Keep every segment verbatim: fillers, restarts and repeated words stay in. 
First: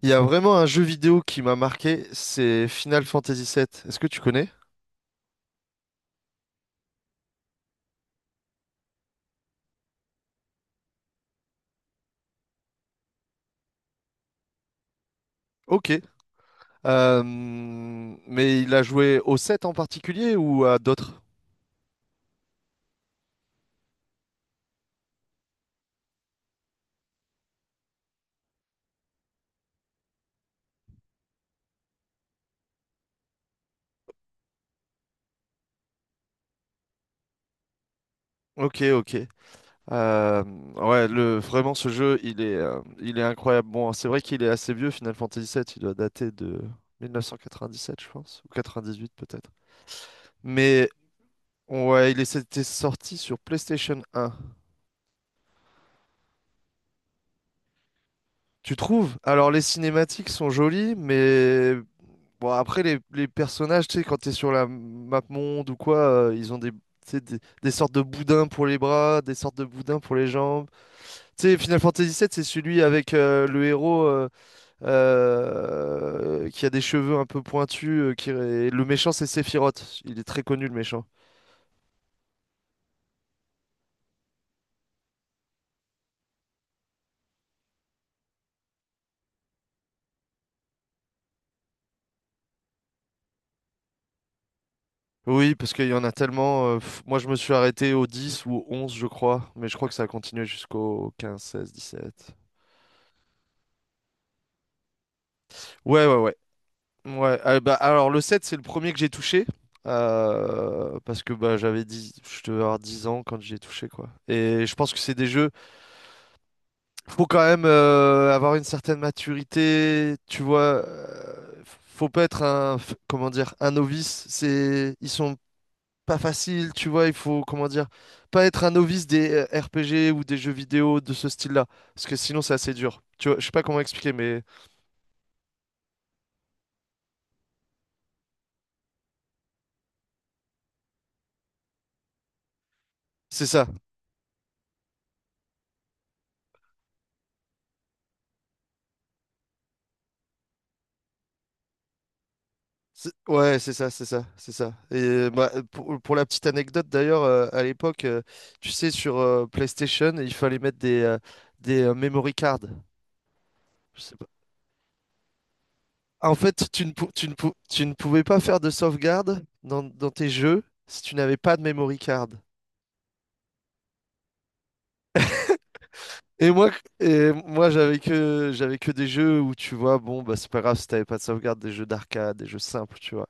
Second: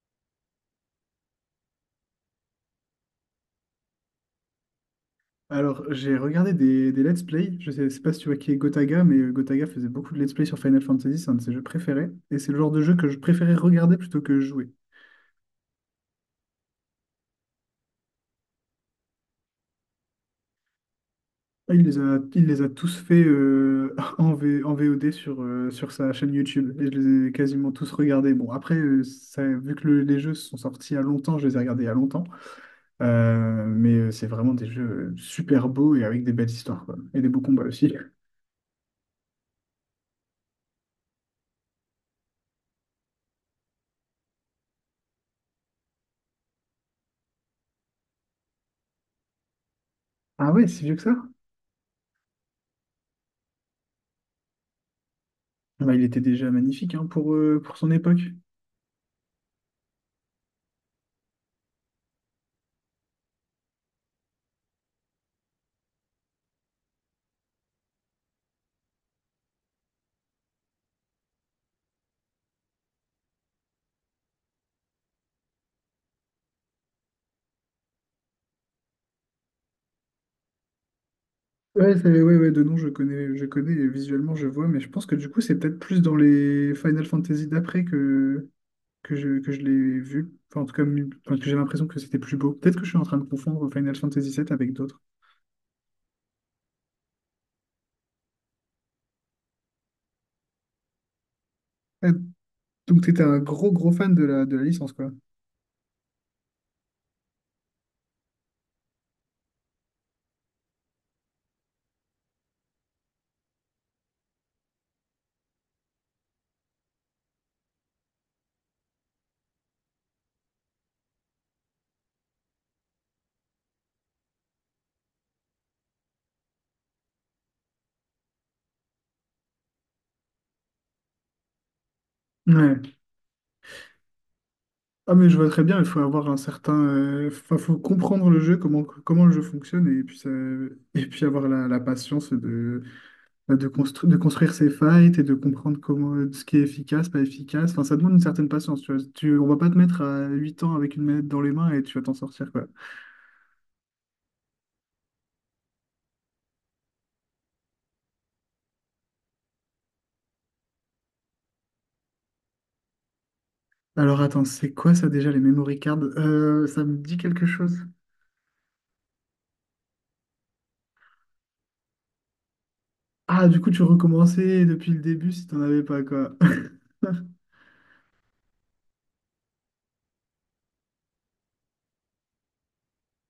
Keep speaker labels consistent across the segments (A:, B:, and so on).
A: Il y a vraiment un jeu vidéo qui m'a marqué, c'est Final Fantasy sept. Est-ce que tu connais?
B: Alors, j'ai regardé des, des let's play. Je sais, sais pas si tu vois qui est Gotaga, mais euh, Gotaga faisait beaucoup de let's play sur Final Fantasy, c'est un de ses jeux préférés. Et c'est le genre de jeu que je préférais regarder plutôt que jouer.
A: Ok. Euh, mais il a joué au sept en particulier ou à d'autres?
B: Ah, Il les a, il les a tous faits euh, en, V- en V O D sur, euh, sur sa chaîne YouTube. Et je les ai quasiment tous regardés. Bon, après, euh, ça, vu que le- les jeux sont sortis il y a longtemps, je les ai regardés il y a longtemps. Euh, mais euh, c'est vraiment des jeux euh, super beaux et avec des belles histoires, quoi. Et des beaux combats aussi.
A: Ok, ok. Euh, ouais, le, vraiment ce jeu, il est, euh, il est incroyable. Bon, c'est vrai qu'il est assez vieux, Final Fantasy sept. Il doit dater de mille neuf cent quatre-vingt-dix-sept, je pense, ou quatre-vingt-dix-huit peut-être.
B: Ah ouais, c'est
A: Mais
B: vieux que ça?
A: ouais, il est- c'était sorti sur PlayStation un.
B: Bah, il était déjà magnifique hein, pour, euh, pour son époque.
A: Tu trouves? Alors les cinématiques sont jolies, mais bon. Après, les, les personnages, tu sais, quand t'es sur la map monde ou quoi, euh, ils ont des, tu sais, des, des sortes de boudins pour les bras, des sortes de boudins pour les jambes. Tu sais, Final Fantasy sept, c'est celui avec euh, le héros euh, euh, qui a des cheveux un peu pointus. Euh, qui... et le méchant, c'est Sephiroth. Il est très connu, le méchant.
B: Ouais, c'est- ouais, ouais, de nom, je connais, je connais, et visuellement, je vois, mais je pense que du coup, c'est peut-être plus dans les Final Fantasy d'après que, que je, que je l'ai vu. Enfin, en tout cas, mi- enfin, que j'ai l'impression que c'était plus beau. Peut-être que je suis en train de confondre Final Fantasy sept avec d'autres.
A: Oui, parce qu'il y en a tellement. Euh, pff, moi, je me suis arrêté au dix ou au onze, je crois. Mais je crois que ça a continué jusqu'au quinze seize dix
B: Ouais.
A: sept
B: Donc, t'étais un gros, gros fan de la, de la licence, quoi.
A: Ouais, ouais, ouais. Ouais, euh, bah, alors le sept, c'est le premier que j'ai touché. Euh, parce que bah, j'avais dix, je devais avoir dix ans quand j'ai touché, quoi. Et je pense que c'est des jeux. Faut quand même euh, avoir une certaine maturité, tu vois. Euh, faut pas être un, f- comment dire, un novice. C'est, ils sont pas faciles, tu vois. Il faut, comment dire, pas être un novice des euh, R P G ou des jeux vidéo de ce style-là. Parce que sinon, c'est assez
B: Ouais.
A: dur. Tu vois, je sais pas comment expliquer, mais
B: Ah, mais je vois très bien, il faut avoir un certain, euh, enfin, faut comprendre le jeu, comment, comment le jeu fonctionne et puis, ça- et puis avoir la, la patience de,
A: c'est
B: bah,
A: ça.
B: de, constru- de construire ses fights et de comprendre comment, euh, ce qui est efficace, pas efficace. Enfin, ça demande une certaine patience, tu vois. Tu, on va pas te mettre à huit ans avec une manette dans les mains et tu vas t'en sortir, quoi.
A: C'est- Ouais, c'est ça, c'est ça, c'est ça. Et euh, bah, euh, pour, pour la petite anecdote d'ailleurs, euh, à l'époque, euh, tu sais, sur euh, PlayStation, il fallait mettre des, euh, des euh, memory cards. Je sais
B: Alors
A: pas.
B: attends, c'est quoi ça déjà, les memory cards?
A: En
B: Euh,
A: fait,
B: ça
A: tu ne,
B: me
A: pou-
B: dit
A: tu ne
B: quelque
A: pou-
B: chose.
A: tu ne pouvais pas faire de sauvegarde dans, dans tes jeux si tu n'avais pas de memory card.
B: Ah, du coup, tu recommençais depuis le début si t'en avais pas, quoi.
A: Et moi, et moi j'avais que, j'avais que des jeux où tu vois, bon, bah, c'est pas grave si t'avais pas de sauvegarde, des jeux d'arcade, des jeux simples, tu vois.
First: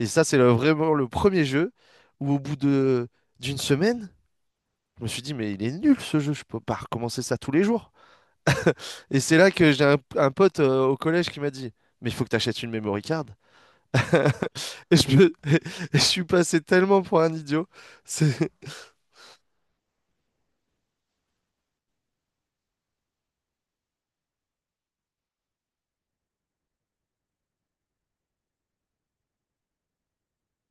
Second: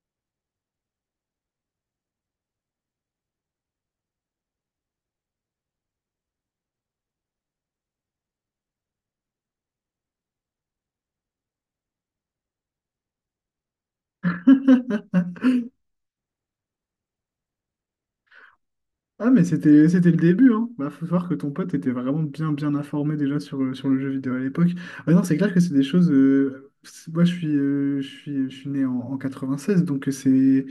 A: Et ça, c'est le- vraiment le premier jeu où au bout de d'une semaine, je me suis dit, mais il est nul ce jeu, je peux pas recommencer ça tous les jours. Et c'est là que j'ai un, un pote euh, au collège qui m'a dit, mais il faut que tu achètes une memory card. Et je, me- et je suis passé tellement pour un idiot. C'est...
B: Ah, mais c'était, c'était le début, hein. Bah, faut voir que ton pote était vraiment bien, bien informé déjà sur, euh, sur le jeu vidéo à l'époque. Ah non, c'est clair que c'est des choses. Euh, c'est- moi, je suis, euh, je suis, je suis né en, en quatre-vingt-seize, donc euh, c'est.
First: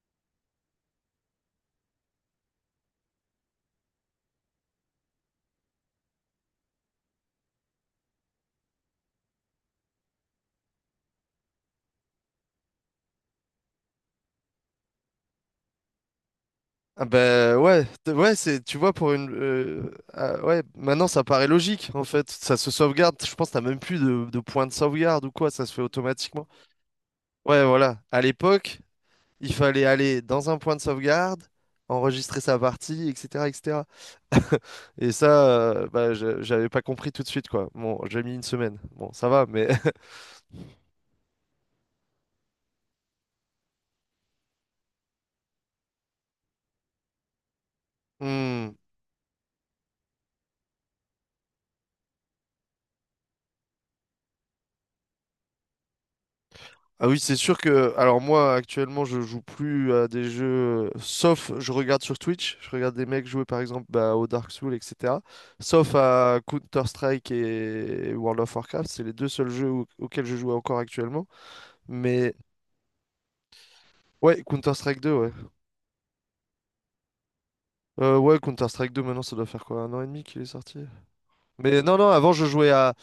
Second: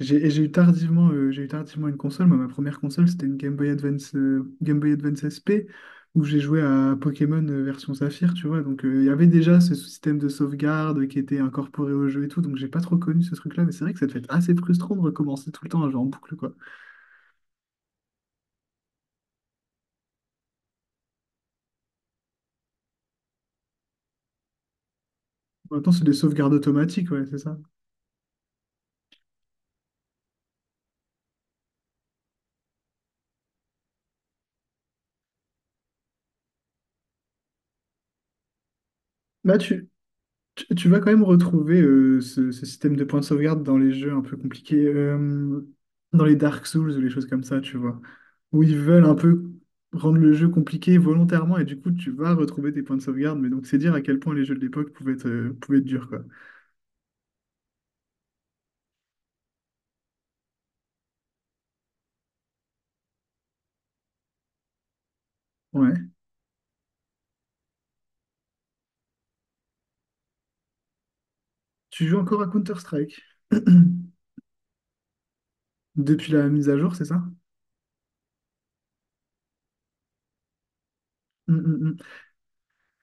B: J'ai et j'ai eu tardivement, euh, j'ai eu tardivement une console. Moi, ma première console, c'était une Game Boy Advance, euh, Game Boy Advance S P où j'ai joué à Pokémon euh, version Saphir, tu vois. Donc, euh, il y avait déjà ce système de sauvegarde qui était incorporé au jeu et tout, donc j'ai pas trop connu ce truc-là, mais c'est vrai que ça devait être assez frustrant de recommencer tout le temps un jeu en boucle, quoi.
A: Ah ben ouais, t- ouais, c'est, tu vois, pour une... euh, Ah ouais, maintenant ça paraît logique, en fait. Ça se sauvegarde, je pense que t'as même plus de, de point de sauvegarde ou quoi, ça se
B: En
A: fait
B: même temps, c'est des
A: automatiquement.
B: sauvegardes automatiques, ouais, c'est ça.
A: Ouais, voilà. À l'époque, il fallait aller dans un point de sauvegarde, enregistrer sa partie, et cetera, et cetera. Et ça, euh, bah, je- j'avais pas compris tout de suite, quoi. Bon, j'ai mis une semaine. Bon, ça va,
B: Bah,
A: mais.
B: tu, tu, tu vas quand même retrouver euh, ce, ce système de points de sauvegarde dans les jeux un peu compliqués, euh, dans les Dark Souls ou les choses comme ça, tu vois, où
A: Hmm.
B: ils veulent un peu rendre le jeu compliqué volontairement et du coup, tu vas retrouver tes points de sauvegarde. Mais donc, c'est dire à quel point les jeux de l'époque pouvaient être, euh, pouvaient être durs, quoi.
A: Ah oui, c'est sûr que. Alors, moi, actuellement, je joue plus à des jeux. Sauf, je regarde sur Twitch. Je regarde des mecs jouer, par exemple, bah, au Dark Souls, et cetera. Sauf
B: Ouais.
A: à Counter-Strike et World of Warcraft. C'est les deux seuls jeux au- auxquels je joue encore actuellement.
B: Tu joues
A: Mais.
B: encore à Counter-Strike
A: Ouais, Counter-Strike deux, ouais.
B: depuis la mise à jour, c'est ça?
A: Euh, ouais, Counter-Strike deux, maintenant, ça doit faire quoi? Un an et demi qu'il est sorti?
B: Mm,
A: Mais
B: mm,
A: non,
B: mm.
A: non, avant, je jouais à.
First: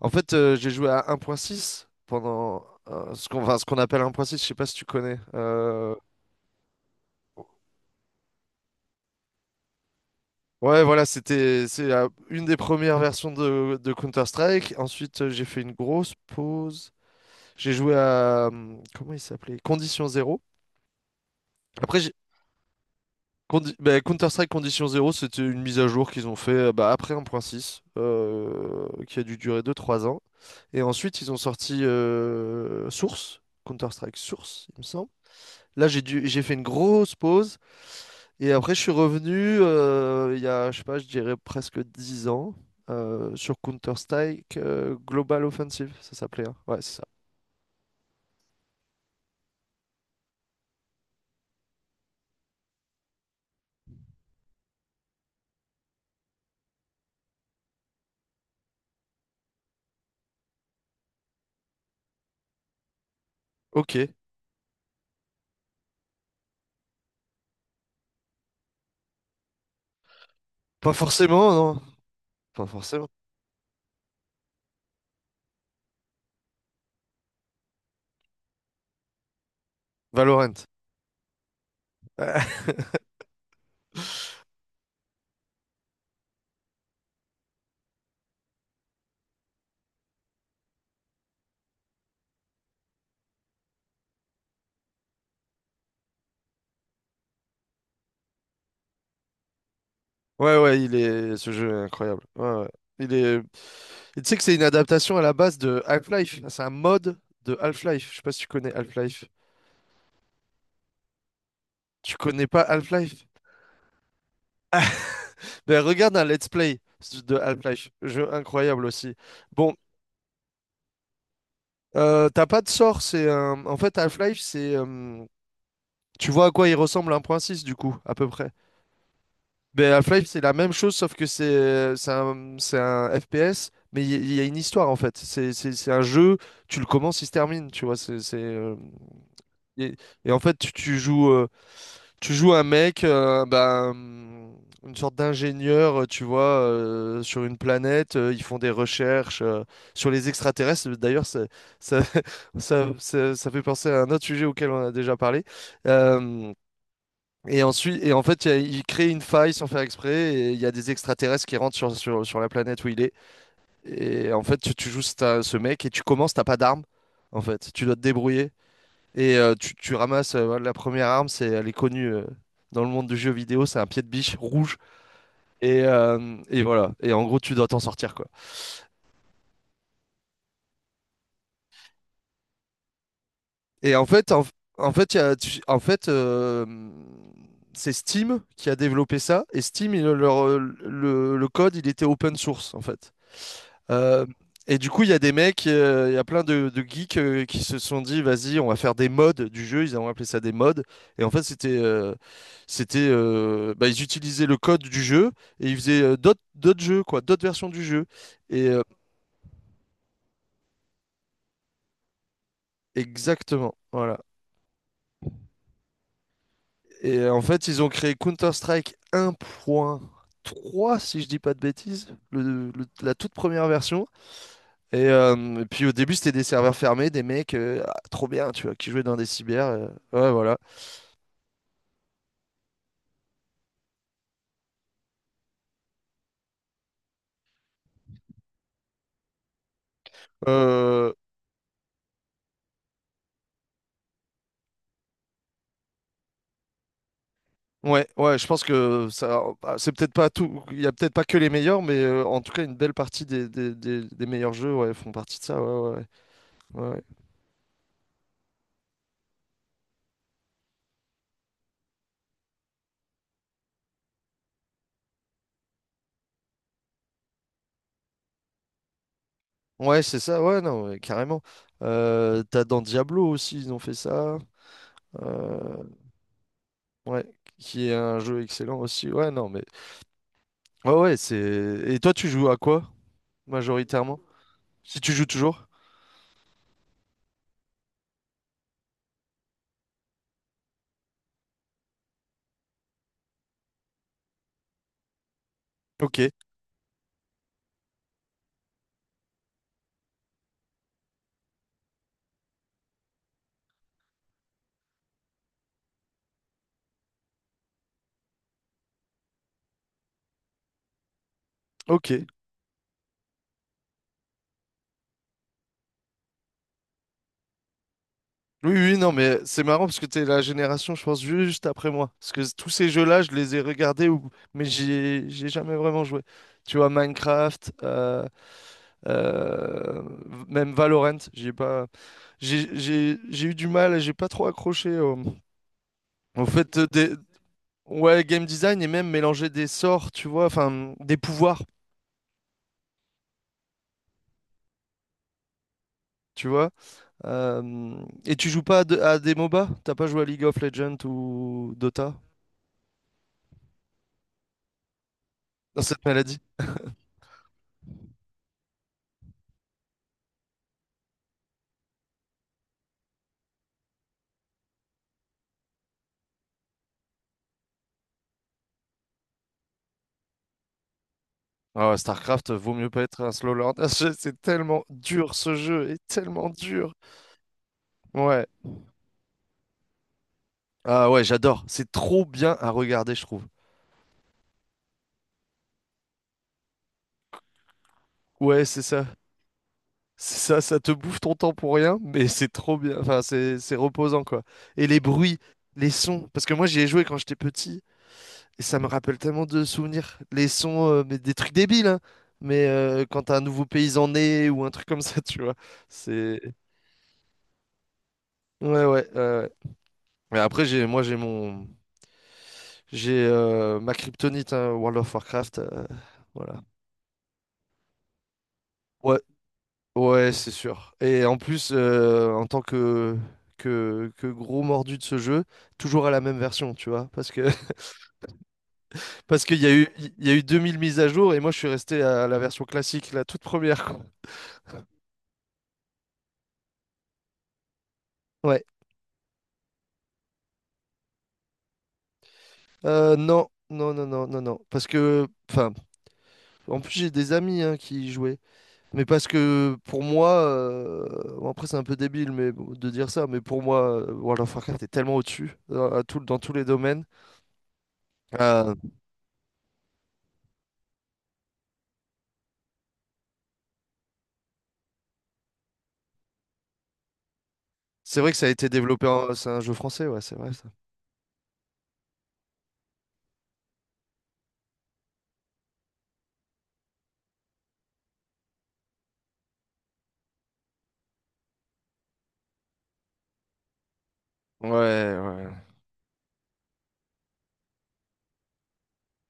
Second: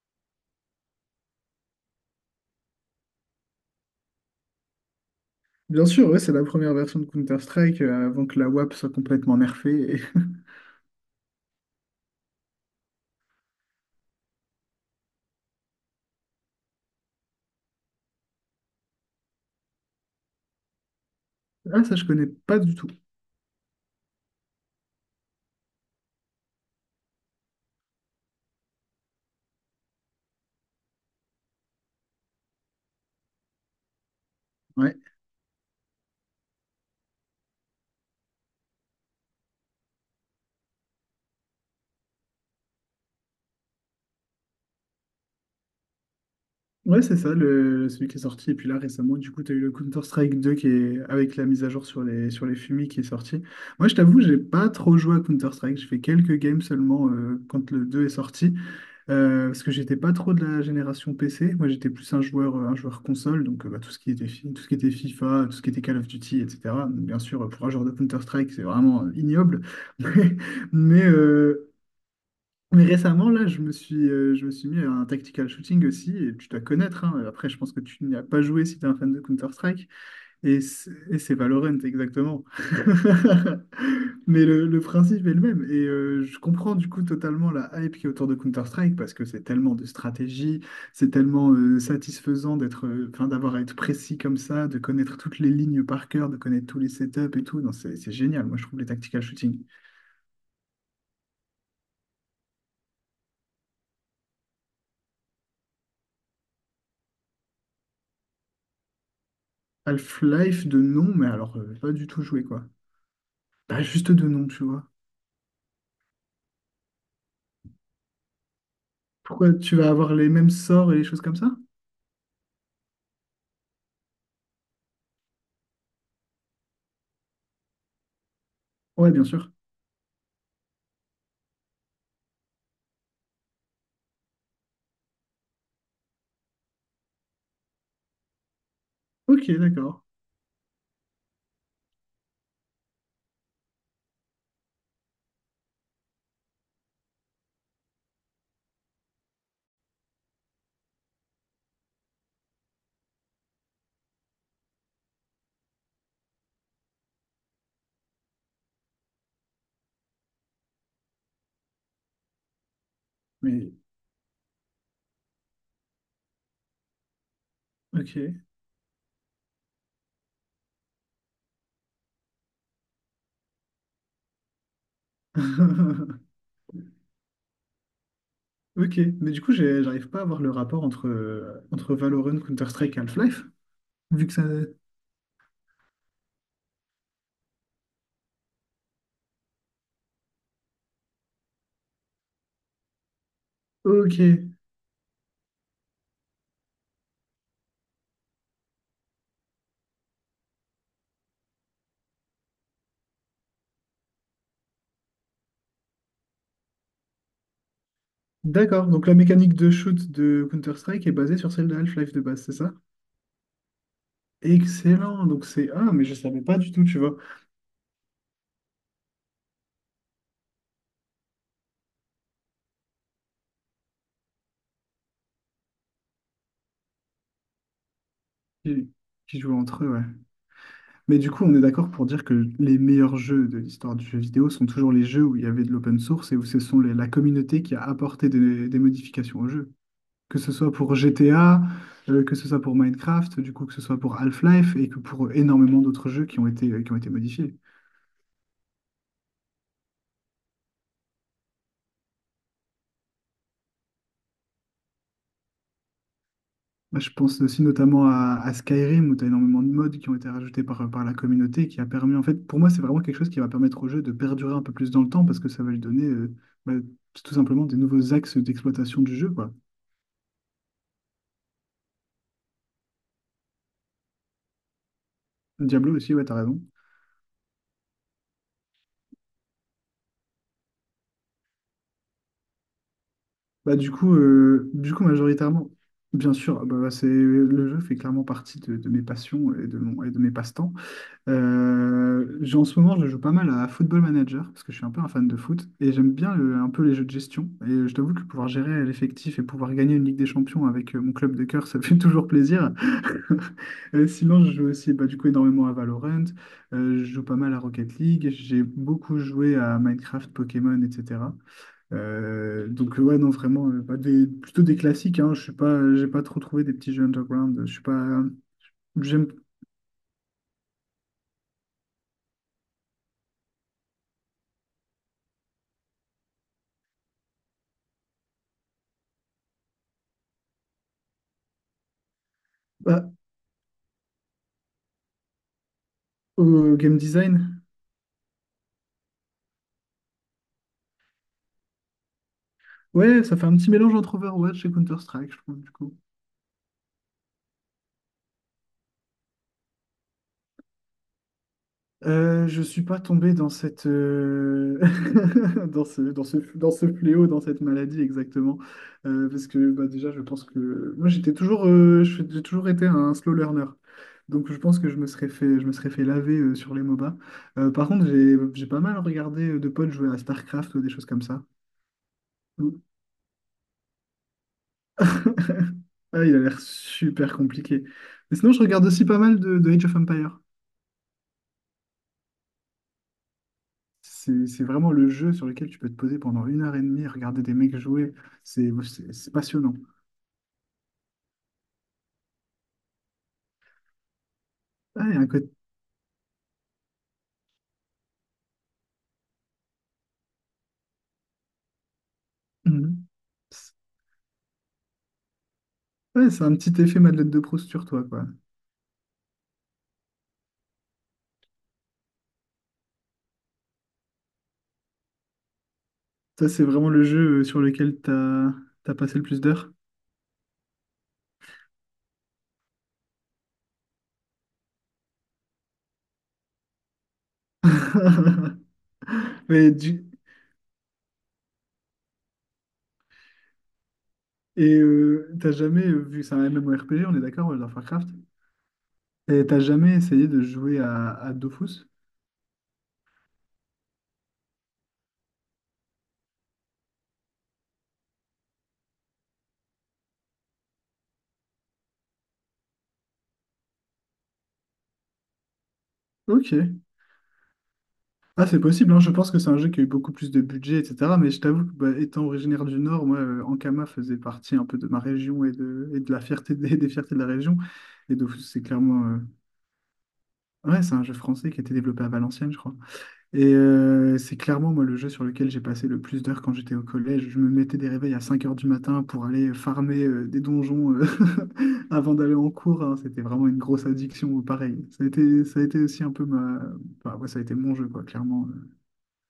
A: En fait, euh, j'ai joué à un point six pendant euh, ce qu'on enfin, ce qu'on appelle un point six, je sais pas si tu connais.
B: Bien
A: Euh,
B: sûr, ouais, c'est la première version de Counter-Strike euh, avant que la WAP soit complètement nerfée. Et-
A: Ouais, voilà, c'était c'est la- une des premières versions de, de Counter-Strike. Ensuite, euh, j'ai fait une grosse pause. J'ai joué à. hum, Comment il s'appelait? Condition Zéro.
B: Ah, ça,
A: Après,
B: je
A: j'ai-
B: connais pas du tout.
A: Condi- bah, Counter-Strike Condition zéro, c'était une mise à jour qu'ils ont fait euh, bah, après un point six, euh, qui a dû durer deux trois ans. Et ensuite, ils ont sorti euh, Source, Counter-Strike Source, il me
B: Ouais,
A: semble. Là, j'ai dû, j'ai fait une grosse pause. Et après, je suis revenu euh, il y a, je sais pas, je dirais presque dix ans euh, sur Counter-Strike euh, Global Offensive, ça s'appelait, hein. Ouais, c'est
B: ouais
A: ça.
B: c'est ça, le, celui qui est sorti. Et puis là, récemment, du coup, tu as eu le Counter-Strike deux qui est avec la mise à jour sur les, sur les FUMI qui est sorti. Moi, je t'avoue, j'ai pas trop joué à Counter-Strike. J'ai fait quelques games seulement euh, quand le deux est sorti. Euh, parce que j'étais pas trop de la génération P C. Moi, j'étais plus un joueur, euh, un joueur console. Donc, euh, bah, tout
A: Ok.
B: ce qui était, fi- tout ce qui était FIFA, tout ce qui était Call of Duty, et cetera. Donc, bien sûr, pour un joueur de Counter-Strike, c'est vraiment euh, ignoble. Mais,
A: Pas
B: mais,
A: forcément,
B: euh,
A: non. Pas
B: Mais
A: forcément.
B: récemment, là, je me suis, euh, je me suis mis à un tactical shooting aussi, et tu dois connaître, hein. Après, je pense que tu n'y as pas joué si tu es un fan de Counter-Strike, et
A: Valorant.
B: c'est et c'est Valorant, exactement. Mais le, le principe est le même, et euh, je comprends du coup totalement la hype qui est autour de Counter-Strike, parce que c'est tellement de stratégie, c'est tellement euh, satisfaisant d'être, euh, enfin, d'avoir à être précis comme ça, de connaître toutes les lignes par cœur, de connaître tous les setups et tout. Non, c'est c'est génial, moi je trouve les tactical shooting.
A: Ouais, ouais, il est... ce jeu est incroyable. Ouais, ouais. Il est... Et tu sais que c'est une adaptation à la base de Half-Life. C'est un mode de Half-Life. Je sais pas si tu connais Half-Life.
B: Half-Life de nom, mais alors, euh, pas du
A: Tu
B: tout joué,
A: connais pas
B: quoi.
A: Half-Life?
B: Bah, juste deux noms, tu vois.
A: Ben, regarde un let's play de Half-Life. Jeu incroyable aussi.
B: Pourquoi
A: Bon,
B: tu vas avoir les mêmes sorts et les choses comme ça?
A: euh, t'as pas de sort. C'est un... En fait, Half-Life, c'est... euh, Tu vois à quoi il ressemble un point six du coup, à peu près.
B: Ouais, bien sûr.
A: Ben, Half-Life, c'est la même chose, sauf que c'est c'est un, c'est un F P S, mais il y, il y a une histoire en fait. C'est c'est- c'est un jeu, tu le commences, il se termine, tu vois. c'est c'est, euh,
B: Ok,
A: et,
B: d'accord.
A: et en fait, tu, tu joues, euh, tu joues un mec, euh, ben, une sorte d'ingénieur, euh, tu vois, euh, sur une planète. Euh, ils font des recherches euh, sur les extraterrestres. D'ailleurs, ça, ça, ça, ça- ça fait penser à un autre sujet auquel on a déjà parlé. Euh, et ensuite, et en fait, il y a- il crée une faille sans faire exprès. Et il y a des extraterrestres qui rentrent sur, sur, sur la planète où il est.
B: Mais,
A: Et en fait, tu, tu joues ce ce mec et tu commences, t'as pas d'arme. En fait, tu dois te
B: ok.
A: débrouiller. Et euh, tu, tu ramasses euh, la première arme, c'est, elle est connue euh, dans le monde du jeu vidéo, c'est un pied de biche rouge. Et, euh, et voilà. Et en gros, tu dois t'en sortir, quoi.
B: Ok, mais du coup, j'ai- j'arrive pas à voir le rapport entre, euh, entre Valorant, Counter-Strike et Half-Life,
A: Et en
B: vu
A: fait,
B: que ça...
A: en, en fait, il y a- tu- en fait euh, c'est Steam qui a développé ça. Et Steam, il- leur, le, le code, il était open source, en fait.
B: Ok,
A: Euh, et du coup, il y a des mecs, euh, il y a plein de, de geeks euh, qui se sont dit, vas-y, on va faire des modes du jeu. Ils ont appelé ça des modes. Et en fait, c'était, euh, c'était, euh, bah, ils utilisaient le code du jeu et ils faisaient euh, d'autres, d'autres jeux, quoi, d'autres versions du jeu. Et euh,
B: d'accord. Donc la mécanique de shoot de Counter-Strike est basée sur celle de Half-Life de base, c'est ça?
A: Exactement, voilà.
B: Excellent. Donc c'est... Ah, mais je savais pas du tout, tu vois,
A: Et euh, en fait, ils ont créé Counter-Strike un point trois, si je dis pas de bêtises, le- le- la toute première version. Et, euh, et puis au début, c'était des serveurs fermés, des mecs, euh, ah, trop bien, tu vois, qui
B: qui,
A: jouaient dans des
B: qui jouent
A: cyber.
B: entre
A: Euh,
B: eux, ouais.
A: ouais, voilà.
B: Mais du coup, on est d'accord pour dire que les meilleurs jeux de l'histoire du jeu vidéo sont toujours les jeux où il y avait de l'open source et où ce sont les- la communauté qui a apporté des, des modifications au jeu. Que ce soit pour
A: Euh,
B: G T A, euh, que ce soit pour Minecraft, du coup, que ce soit pour Half-Life et que pour énormément d'autres jeux qui ont été, euh, qui ont été modifiés.
A: ouais, ouais, je pense que ça, bah, c'est peut-être pas tout. Il y a peut-être pas que les meilleurs, mais euh, en tout cas, une belle partie des, des, des- des meilleurs jeux, ouais, font partie de ça. Ouais, ouais, ouais.
B: Moi,
A: Ouais,
B: je pense aussi notamment à, à Skyrim où tu as énormément de mods qui ont été rajoutés par, par la communauté qui a permis, en fait, pour moi, c'est vraiment quelque chose qui va permettre au jeu de perdurer un peu plus dans le temps parce que ça va lui donner euh, bah, tout simplement des nouveaux axes d'exploitation du jeu, quoi.
A: ouais, c'est ça. Ouais, non, ouais, carrément. Euh, t'as dans Diablo aussi, ils ont fait ça. Euh,
B: Diablo aussi, ouais, t'as raison.
A: ouais, qui est un jeu excellent aussi. Ouais, non, mais ouais, ouais, c'est. Et toi, tu joues à quoi
B: Bah, du coup,
A: majoritairement?
B: euh, du
A: Si
B: coup,
A: tu joues toujours?
B: majoritairement, bien sûr, bah, bah, c'est, le jeu fait clairement partie de, de mes passions et de, mon, et de mes passe-temps. Euh, j'ai- en ce moment, je joue pas mal à Football Manager, parce que je suis un peu un fan de foot, et j'aime
A: Ok,
B: bien euh, un peu les jeux de gestion. Et euh, je t'avoue que pouvoir gérer l'effectif et pouvoir gagner une Ligue des Champions avec euh, mon club de cœur, ça fait toujours plaisir. Euh, sinon, je joue aussi bah, du coup énormément à Valorant, euh, je joue pas mal à Rocket League, j'ai beaucoup joué à Minecraft, Pokémon, et cetera.
A: ok.
B: Euh, donc ouais non vraiment euh, bah, des, plutôt des classiques hein, je suis pas j'ai pas trop trouvé des petits jeux underground, je suis pas
A: Oui, oui, non,
B: j'aime
A: mais c'est marrant parce que t'es la génération, je pense, ju- juste après moi. Parce que tous ces jeux-là, je les ai regardés, ou... mais j'ai j'ai jamais vraiment joué. Tu vois, Minecraft, euh, euh, même Valorant, j'ai pas... J'ai
B: pas
A: j'ai- j'ai eu du mal, j'ai pas trop accroché au, au
B: au
A: fait
B: game
A: des...
B: design.
A: Ouais, game design et même mélanger des sorts, tu vois, enfin, des pouvoirs,
B: Ouais, ça fait un petit mélange entre Overwatch et Counter-Strike je trouve du coup.
A: tu vois. Euh, Et tu joues pas à, de- à des MOBA? T'as pas joué à League of Legends ou Dota?
B: Euh, je suis pas tombé dans cette, euh,
A: Dans
B: dans ce,
A: cette
B: dans ce,
A: maladie?
B: dans ce fléau, dans cette maladie exactement. Euh, parce que bah, déjà, je pense que moi, j'étais toujours, euh, je- j'ai toujours été un slow learner. Donc, je pense que je me serais fait, je me serais fait laver euh, sur les MOBA. Euh, par contre, j'ai, j'ai pas mal regardé euh, de potes jouer à StarCraft ou des choses comme ça.
A: Ah ouais, StarCraft vaut
B: Ou-
A: mieux pas être un slow learner. C'est tellement dur ce jeu, est
B: Ah, il a
A: tellement
B: l'air
A: dur.
B: super compliqué. Mais
A: Ouais.
B: sinon, je regarde aussi pas mal de, de Age of Empires.
A: Ah ouais, j'adore. C'est trop bien à regarder, je trouve.
B: C'est c'est vraiment le jeu sur lequel tu peux te poser pendant une heure et demie, regarder des mecs jouer.
A: Ouais,
B: C'est
A: c'est ça.
B: c'est- c'est passionnant.
A: C'est ça, ça te bouffe ton temps pour rien, mais c'est trop bien. Enfin, c'est c'est reposant quoi. Et les
B: Ouais, il y a un
A: bruits,
B: côté-
A: les sons. Parce que moi, j'y ai joué quand j'étais petit et ça me rappelle tellement de souvenirs. Les sons, euh, mais des trucs débiles, hein. Mais euh,
B: Mhm.
A: quand t'as un nouveau
B: C'est
A: paysan né ou un truc comme ça, tu vois.
B: ouais,
A: C'est.
B: c'est un petit effet Madeleine de Proust sur toi, quoi.
A: Ouais, ouais. Ouais, ouais. Mais après, j'ai, moi, j'ai mon, J'ai euh, ma kryptonite, hein, World of Warcraft. Euh,
B: Ça,
A: voilà.
B: c'est vraiment le jeu euh, sur lequel t'as t'as passé
A: Ouais,
B: le plus d'heures.
A: ouais, c'est sûr. Et en plus, euh, en tant que, que, que gros mordu de ce jeu, toujours à la même version, tu vois. Parce que parce qu'il y
B: Mais
A: a eu,
B: du-
A: il y a eu deux mille mises à jour et moi je suis resté à la version classique, la toute première, quoi.
B: Et euh, t'as jamais, euh, vu que c'est un MMORPG, on est d'accord, World of Warcraft,
A: Ouais.
B: et t'as jamais essayé de jouer à, à Dofus?
A: Euh, non, non, non, non, non, non. Parce que, enfin, en plus j'ai des amis, hein, qui y jouaient. Mais parce que pour moi, euh, bon, après c'est un peu débile, mais bon, de dire ça. Mais pour moi, euh, World of Warcraft est tellement au-dessus dans, à tout- dans tous les
B: Ok.
A: domaines.
B: Ah, c'est
A: Euh,
B: possible, hein. Je pense que c'est un jeu qui a eu beaucoup plus de budget, et cetera. Mais je t'avoue que, bah, étant originaire du Nord, moi, euh, Ankama faisait partie un peu de ma région et de, et de la fierté des, des fiertés de la région. Et
A: c'est
B: donc,
A: vrai que ça a
B: c'est
A: été développé,
B: clairement. euh,
A: en- c'est un jeu français, ouais, c'est vrai ça.
B: Ouais, c'est un jeu français qui a été développé à Valenciennes, je crois. Et euh, c'est clairement, moi, le jeu sur lequel j'ai passé le plus d'heures quand j'étais au collège. Je me mettais des réveils à cinq heures du matin pour aller farmer euh, des donjons euh, avant d'aller en cours. Hein. C'était vraiment une grosse addiction,
A: Ouais,
B: pareil. Ça a été,
A: ouais.
B: ça a été aussi un peu ma. Enfin, ouais, ça a été mon jeu, quoi, clairement. euh.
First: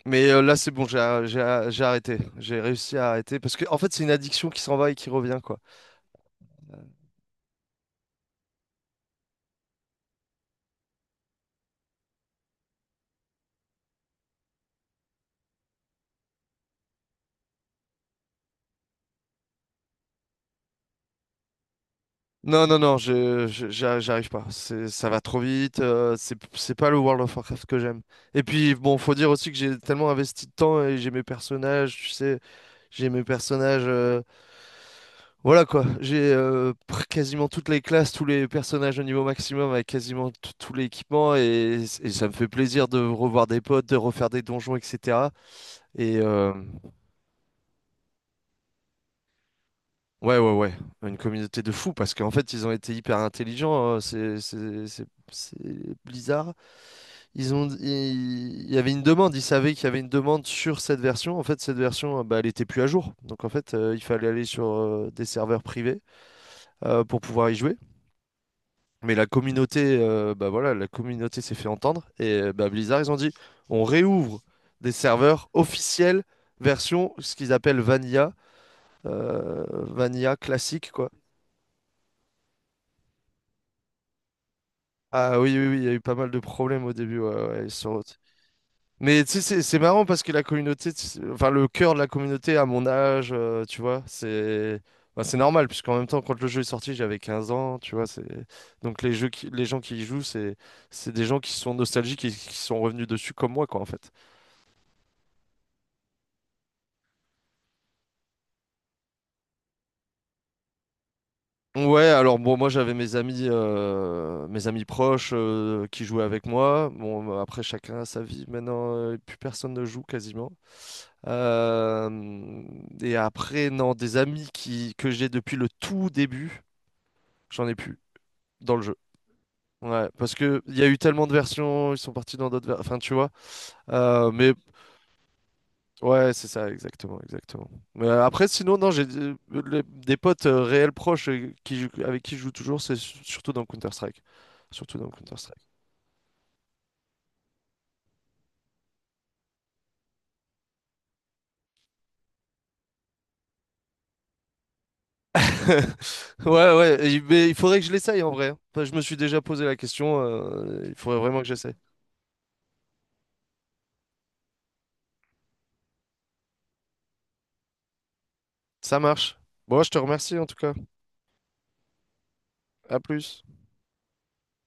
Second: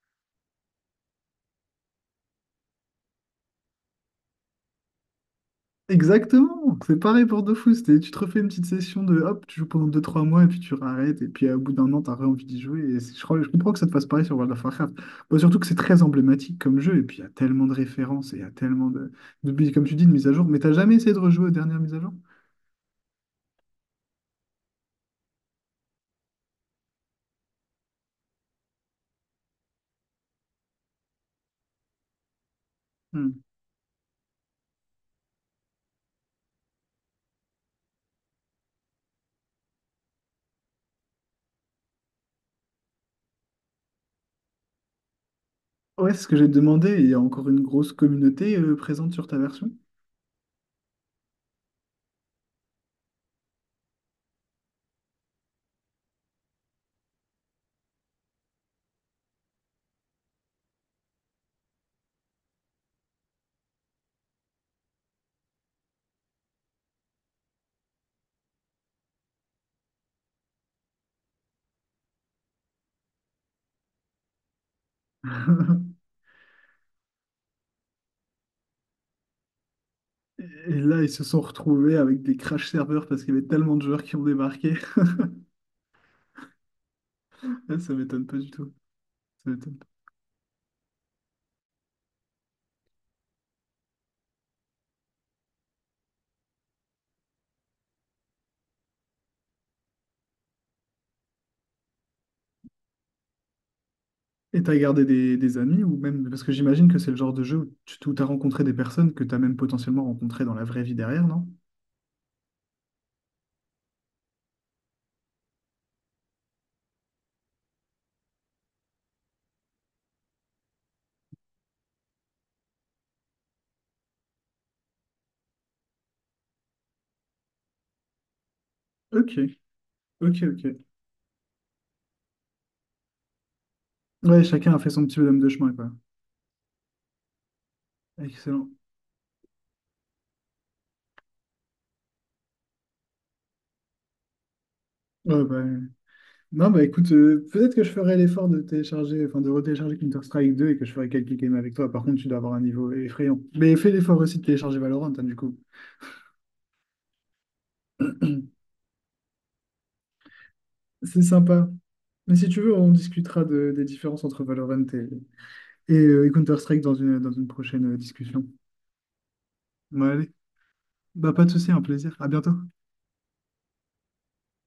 A: Mais euh, là c'est bon, j'ai j'ai j'ai arrêté, j'ai réussi à arrêter parce que en fait c'est une addiction qui s'en va et qui revient, quoi.
B: Exactement, c'est pareil pour Dofus, t'es- tu te refais une petite session de hop, tu joues pendant deux trois mois et puis tu arrêtes et puis euh, au bout d'un an t'as envie d'y jouer et c'est- je crois, je comprends que ça te fasse pareil sur World of Warcraft. Bon, surtout que c'est très emblématique comme jeu et puis il y a tellement de références et il y a tellement de, de- comme tu dis, de mises à jour, mais t'as jamais essayé de rejouer aux dernières mises à jour?
A: Non, non, non, je, je- j'a- j'arrive pas. C'est, ça va trop vite. euh, c'est, c'est pas le World of Warcraft que j'aime. Et puis bon, faut dire aussi que j'ai tellement investi de temps et j'ai mes personnages, tu sais, j'ai mes
B: Hmm.
A: personnages. Euh, voilà quoi. J'ai euh, pr- quasiment toutes les classes, tous les personnages au niveau maximum avec quasiment t- tout l'équipement, et, et ça me fait plaisir de revoir des potes, de refaire des donjons, et cetera.
B: Ouais,
A: Et
B: c'est ce que j'ai
A: euh,
B: demandé, et il y a encore une grosse communauté euh, présente sur ta version.
A: ouais, ouais, ouais. Une communauté de fous parce qu'en fait, ils ont été hyper intelligents, hein. C'est, c'est, c'est, c'est Blizzard. Ils ont, il il y avait une demande, ils savaient qu'il y avait une demande sur cette version. En fait, cette version, euh, bah, elle était plus à jour. Donc en fait, euh, il fallait aller sur euh, des serveurs privés euh, pour pouvoir y jouer. Mais la communauté, euh, bah voilà, la communauté s'est fait entendre, et euh, bah, Blizzard, ils ont dit, on réouvre des serveurs officiels version ce qu'ils appellent Vanilla, euh, Vanilla
B: Et
A: classique,
B: là, ils
A: quoi.
B: se sont retrouvés avec des crash serveurs parce qu'il y avait tellement de joueurs qui ont débarqué.
A: Ah oui, oui, oui, il y a eu pas mal de problèmes au début. Ouais, ouais,
B: Ça
A: sur-
B: m'étonne pas du tout.
A: Mais tu sais,
B: Ça
A: c'est
B: m'étonne.
A: c'est marrant parce que la communauté, tu sais, enfin le cœur de la communauté à mon âge, euh, tu vois, c'est, bah, c'est normal, puisqu'en même temps, quand le jeu est sorti, j'avais quinze ans, tu vois. C'est Donc les jeux qui- les gens qui y jouent, c'est c'est des gens qui sont nostalgiques et qui sont revenus dessus comme moi, quoi, en fait.
B: Et t'as gardé des, des amis ou même parce que j'imagine que c'est le genre de jeu où tu où t'as rencontré des personnes que t'as même potentiellement rencontrées dans la vraie vie derrière, non?
A: Ouais, alors bon, moi j'avais mes amis, euh, mes amis proches euh, qui jouaient avec moi. Bon bah, après chacun a sa vie. Maintenant, euh, plus personne ne joue quasiment. Euh, et après, non, des amis qui que j'ai depuis le tout début. J'en ai plus dans le jeu.
B: Ok,
A: Ouais, parce
B: ok,
A: que
B: ok.
A: il y a eu tellement de versions, ils sont partis dans d'autres versions. Enfin, tu vois. Euh,
B: Ouais,
A: mais
B: chacun a fait son petit bonhomme de chemin, quoi.
A: ouais, c'est ça, exactement, exactement. Mais euh, après,
B: Excellent.
A: sinon, non, j'ai euh, les- des potes euh, réels proches euh, qui, jou- avec qui je joue toujours, c'est su- surtout dans Counter-Strike. Surtout dans
B: Ouais, bah,
A: Counter-Strike.
B: euh, non, bah écoute, euh, peut-être que je ferai l'effort de télécharger, enfin de retélécharger Counter-Strike deux et que je ferai quelques games avec toi. Par contre, tu dois avoir un niveau effrayant. Mais fais l'effort aussi de télécharger Valorant, hein, du coup.
A: Ouais, ouais, et- mais il faudrait que je l'essaye en vrai, hein. Enfin, je me suis déjà posé la question, euh, il faudrait
B: C'est
A: vraiment que
B: sympa.
A: j'essaie.
B: Mais si tu veux, on discutera de- des différences entre Valorant et, et, euh, et Counter-Strike dans une, dans une prochaine euh, discussion.
A: Ça marche. Bon, je te
B: Bon, allez.
A: remercie en tout cas.
B: Bah, pas de souci, un plaisir. À bientôt.
A: À plus.